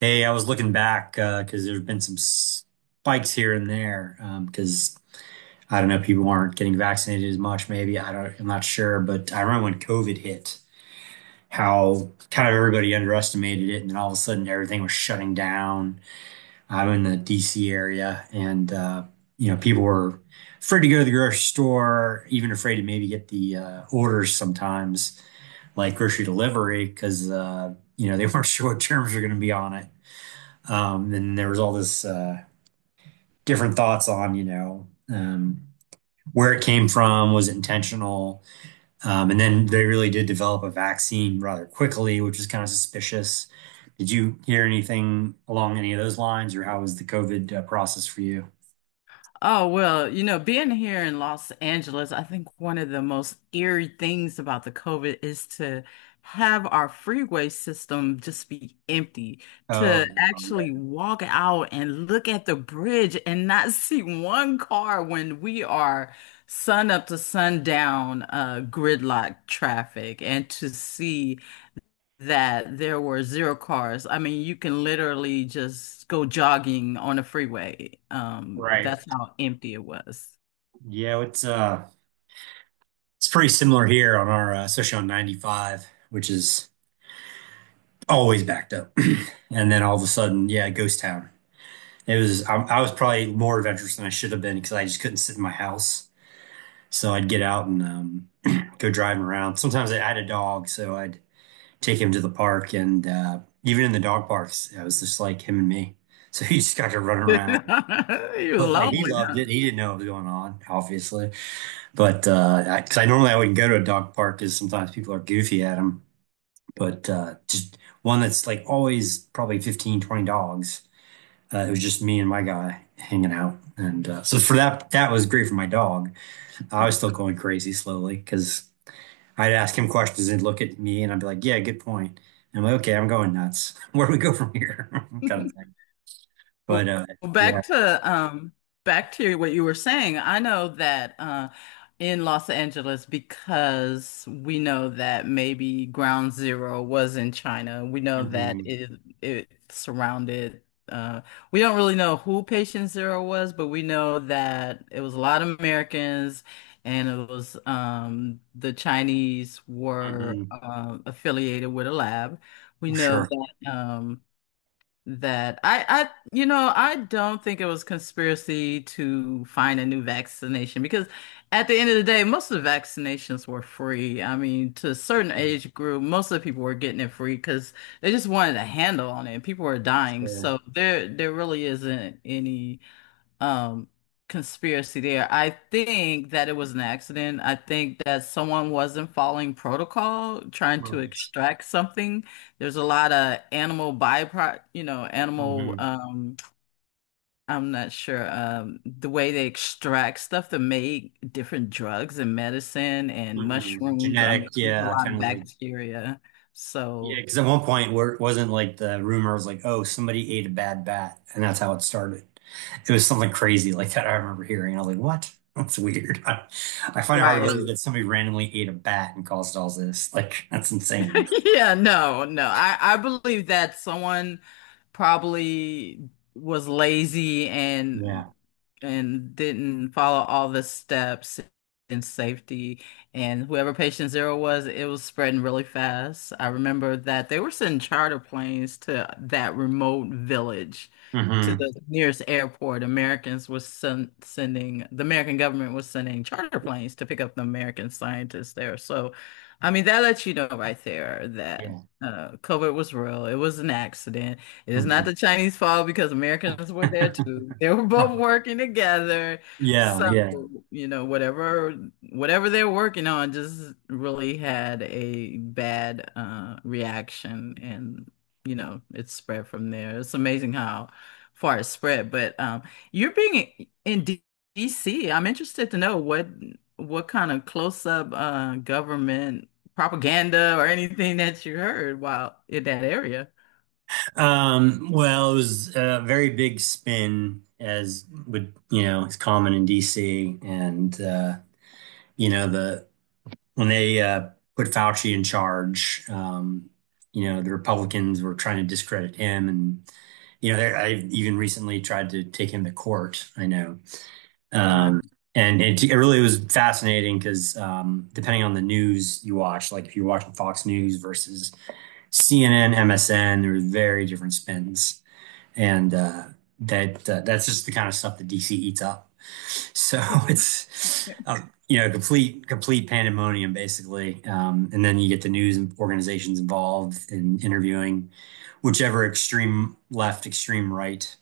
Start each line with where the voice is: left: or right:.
right: Hey, I was looking back, because there have been some spikes here and there, because I don't know, people aren't getting vaccinated as much. Maybe I'm not sure, but I remember when COVID hit, how kind of everybody underestimated it, and then all of a sudden everything was shutting down. I'm in the DC area, and people were afraid to go to the grocery store, even afraid to maybe get the orders sometimes, like grocery delivery, because you know they weren't sure what terms were going to be on it. And there was all this different thoughts on, um, where it came from, was it intentional? And then they really did develop a vaccine rather quickly, which was kind of suspicious. Did you hear anything along any of those lines, or how was the COVID process for you?
left: Oh, well, you know, being here in Los Angeles, I think one of the most eerie things about the COVID is to have our freeway system just be empty,
right: Oh,
left: to actually
right: yeah.
left: walk out and look at the bridge and not see one car when we are sun up to sundown, gridlock traffic, and to see that there were zero cars. I mean, you can literally just go jogging on a freeway.
right: Right.
left: That's how empty it was.
right: Yeah, it's pretty similar here on especially on 95, which is always backed up. And then all of a sudden, yeah, ghost town. I was probably more adventurous than I should have been because I just couldn't sit in my house. So I'd get out and go driving around. Sometimes I had a dog, so I'd take him to the park, and even in the dog parks, it was just like him and me. So he just got to run around.
left: It was
right: But like he
left: lonely,
right: loved it. He didn't know what was going on, obviously. But 'cause I normally I wouldn't go to a dog park because sometimes people are goofy at them. But just one that's like always probably 15, 20 dogs. It was just me and my guy hanging out, and so for that, that was great for my dog. I was still going crazy slowly because I'd ask him questions, and he'd look at me, and I'd be like, "Yeah, good point." And I'm like, "Okay, I'm going nuts. Where do we go from here?" kind of
left: huh?
right: thing.
left: Well,
right: But
left: well,
right: yeah,
left: back to back to what you were saying. I know that in Los Angeles, because we know that maybe Ground Zero was in China. We know that
right: hmm.
left: it surrounded. Uh, we don't really know who Patient Zero was, but we know that it was a lot of Americans, and it was the Chinese were
right: Hmm.
left: affiliated with a lab. We know
right: Sure,
left: that. That I you know I don't think it was conspiracy to find a new vaccination, because at the end of the day most of the vaccinations were free. I mean, to a certain
right: yeah,
left: age group most of the people were getting it free because they just wanted a handle on it. People were dying.
right: sure,
left: So there really isn't any um conspiracy there. I think that it was an accident. I think that someone wasn't following protocol, trying to
right: markets.
left: extract something. There's a lot of animal byproduct, you know, animal
right: Hmm.
left: I'm not sure the way they extract stuff to make different drugs and medicine and
right: Hmm.
left: mushrooms. I
right: Genetic,
left: mean, there's a
right: yeah,
left: lot of
right: kind of like,
left: bacteria.
right: yeah,
left: So,
right: because at one point where it wasn't like the rumor was like, oh, somebody ate a bad bat, and that's how it started. It was something crazy like that. I remember hearing. I was like, what? That's weird. I find it hard to believe
left: right.
right: that somebody randomly ate a bat and caused all this. Like, that's insane.
left: Yeah, no, no. I believe that someone probably was lazy and
right: Yeah.
left: didn't follow all the steps in safety. And whoever patient zero was, it was spreading really fast. I remember that they were sending charter planes to that remote village, to
right: Hmm.
left: the nearest airport. Americans was sen sending, The American government was sending charter planes to pick up the American scientists there. So I mean, that lets you know right there that
right: Yeah.
left: COVID was real. It was an accident. It is not the
right: Hmm.
left: Chinese fault because Americans were there too. They were
right: Right.
left: both working together.
right: Yeah,
left: So,
right: yeah.
left: you know, whatever they're working on just really had a bad reaction, and you know, it spread from there. It's amazing how far it spread. But you're being in D DC. I'm interested to know what kind of close-up government propaganda or anything that you heard while in that area.
right: Well, it was a very big spin, as would, you know, it's common in DC, and the when they put Fauci in charge, the Republicans were trying to discredit him. And, I even recently tried to take him to court, I know.
left: Right,
right: Um, and it really was fascinating because depending on the news you watch, like if you're watching Fox News versus CNN, MSN, there were very different spins and that's just the kind of stuff that DC eats up. So it's you know complete pandemonium basically, and then you get the news and organizations involved in interviewing whichever extreme left, extreme right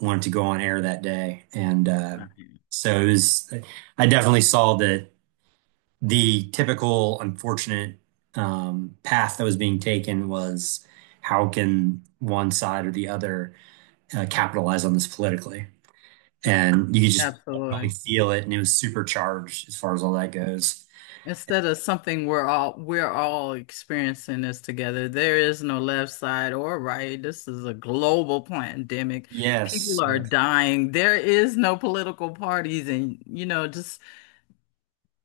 right: wanted to go on air that day, and
left: right.
right: so it was. I definitely saw that the typical unfortunate path that was being taken was how can one side or the other capitalize on this politically. And you could just definitely
left: Absolutely.
right: feel it, and it was supercharged as far as all that goes.
left: Instead of something we're all experiencing this together. There is no left side or right. This is a global pandemic. People
right: Yes.
left: are
right: Yeah.
left: dying. There is no political parties, and you know, just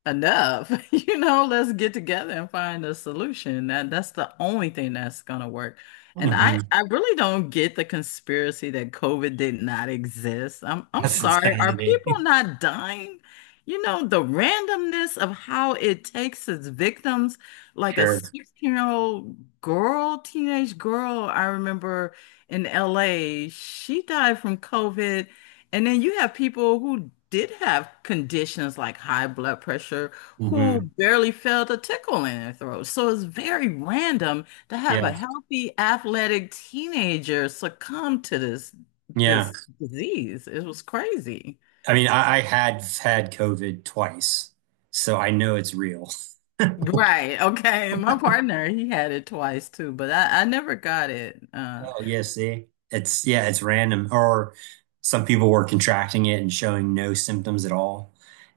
left: enough. You know, let's get together and find a solution. That's the only thing that's gonna work. And
right: Hmm.
left: I really don't get the conspiracy that COVID did not exist. I'm
right: That's
left: sorry. Are
right: insanity.
left: people not dying? You know, the randomness of how it takes its victims, like a
right: Sure.
left: 16-year-old girl, teenage girl, I remember in LA, she died from COVID, and then you have people who did have conditions like high blood pressure who
right: Hmm.
left: barely felt a tickle in their throat. So it's very random to have a
right: Yeah.
left: healthy, athletic teenager succumb to this
right: Yeah.
left: this disease. It was crazy.
right: I mean, I had had COVID twice, so I know it's real.
left: Right. Okay. My partner, he had it twice too, but I never got it.
right: Oh, yeah, see? It's Yeah, it's random. Or some people were contracting it and showing no symptoms at all,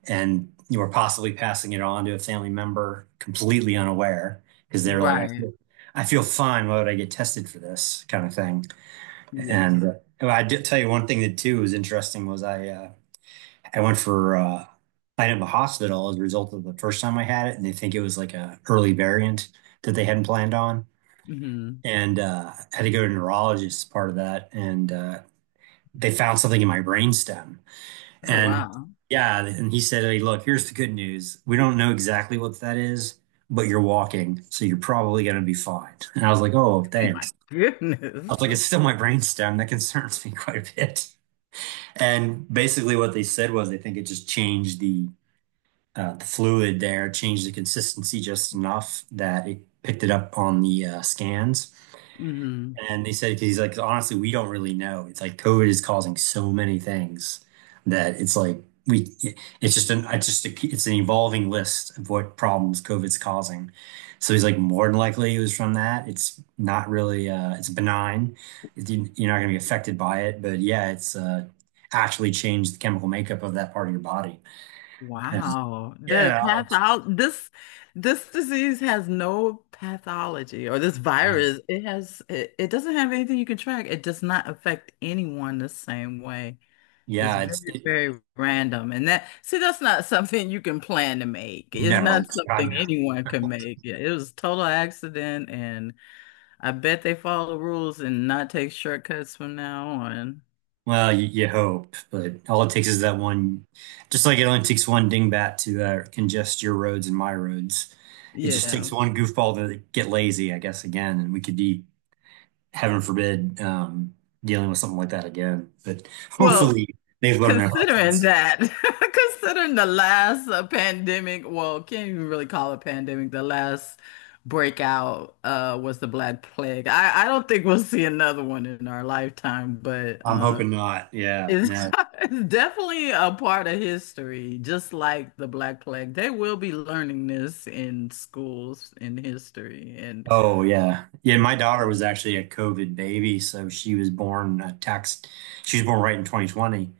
right: and you were possibly passing it on to a family member completely unaware because they were like,
left: Right.
right: I feel fine. Why would I get tested for this kind of thing? And
left: Yes.
right: well, I did tell you one thing that too was interesting was I went for I ended up in the hospital as a result of the first time I had it, and they think it was like a early variant that they hadn't planned on,
left: Hmm.
right: and had to go to a neurologist as part of that. And they found something in my brainstem.
left: Oh,
right: And,
left: wow.
right: yeah, and he said, "Hey, look, here's the good news. We don't know exactly what that is, but you're walking, so you're probably going to be fine." And I was like, "Oh,
left: My
right: thanks." I was
left: goodness.
right: like, "It's still my brainstem. That concerns me quite a bit." And basically, what they said was, I think it just changed the the fluid there, changed the consistency just enough that it picked it up on the scans.
left: Hmm.
right: And they said, 'cause he's like, honestly, we don't really know. It's like COVID is causing so many things that it's like it's an evolving list of what problems COVID's causing. So he's like, more than likely it was from that. It's not really, it's benign. You're not going to be affected by it, but yeah, it's actually changed the chemical makeup of that part of your body. And,
left: Wow. The
right: yeah,
left: pathol This this disease has no pathology, or this virus. It has it doesn't have anything you can track. It does not affect anyone the same way. It's
right: yeah,
left: very, very random. And that, see, that's not something you can plan to make. It's
right: no,
left: not
right: God
left: something
right: no.
left: anyone can make. Yeah, it was total accident, and I bet they follow the rules and not take shortcuts from now on.
right: Well, you hope, but all it takes is that one. Just like it only takes one dingbat to congest your roads and my roads, it just takes
left: Yeah.
right: one goofball to get lazy, I guess, again, and we could be, heaven forbid, dealing with something like that again. But
left: Well,
right: hopefully, they've learned their
left: considering
right: lessons.
left: that, considering the last pandemic, well, can't even really call it pandemic. The last breakout was the Black Plague. I don't think we'll see another one in our lifetime, but
right: I'm
left: uh,
right: hoping not. Yeah,
left: it's,
right: no.
left: it's definitely a part of history, just like the Black Plague. They will be learning this in schools in history, and
right: Oh, yeah. Yeah, my daughter was actually a COVID baby, so she was born a tax. She was born right in 2020.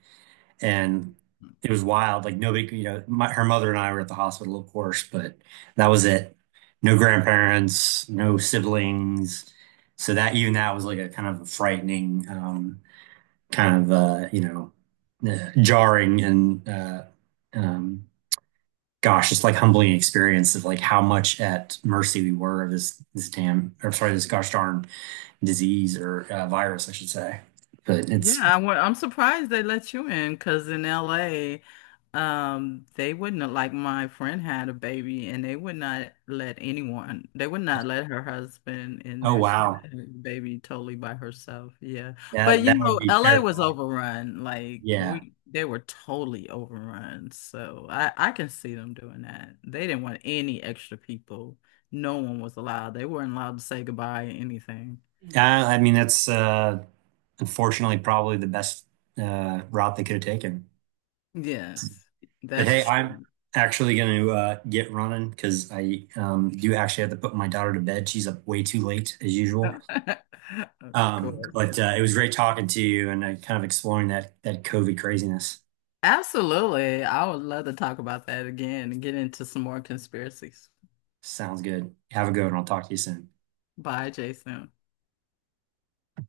right: And it was wild. Like her mother and I were at the hospital, of course, but that was it. No grandparents, no siblings. So that even that was like a kind of a frightening, kind of jarring and um, gosh, just like humbling experience of like how much at mercy we were of this damn or sorry, this gosh darn disease or virus, I should say. But
left: yeah,
right: it's
left: I'm surprised they let you in because in LA, they wouldn't have- like my friend had a baby and they would not let anyone, they would not let her husband in
right: oh
left: there. She
right: wow,
left: had a baby totally by herself. Yeah. But
right: that
left: you
right: that would
left: know,
right: be
left: LA was
right: terrifying.
left: overrun. Like
right: Yeah.
left: we, they were totally overrun. So I can see them doing that. They didn't want any extra people. No one was allowed. They weren't allowed to say goodbye or anything.
right: I mean, that's unfortunately probably the best route they could have taken.
left: Yes,
right: But hey,
left: that's
right: I'm
left: true.
right: actually going to get running because I do actually have to put my daughter to bed. She's up way too late as usual.
left: Of
right: Um,
left: course.
right: but uh, it was great talking to you and kind of exploring that COVID craziness.
left: Absolutely. I would love to talk about that again and get into some more conspiracies.
right: Sounds good. Have a good one. I'll talk to you soon.
left: Bye, Jason.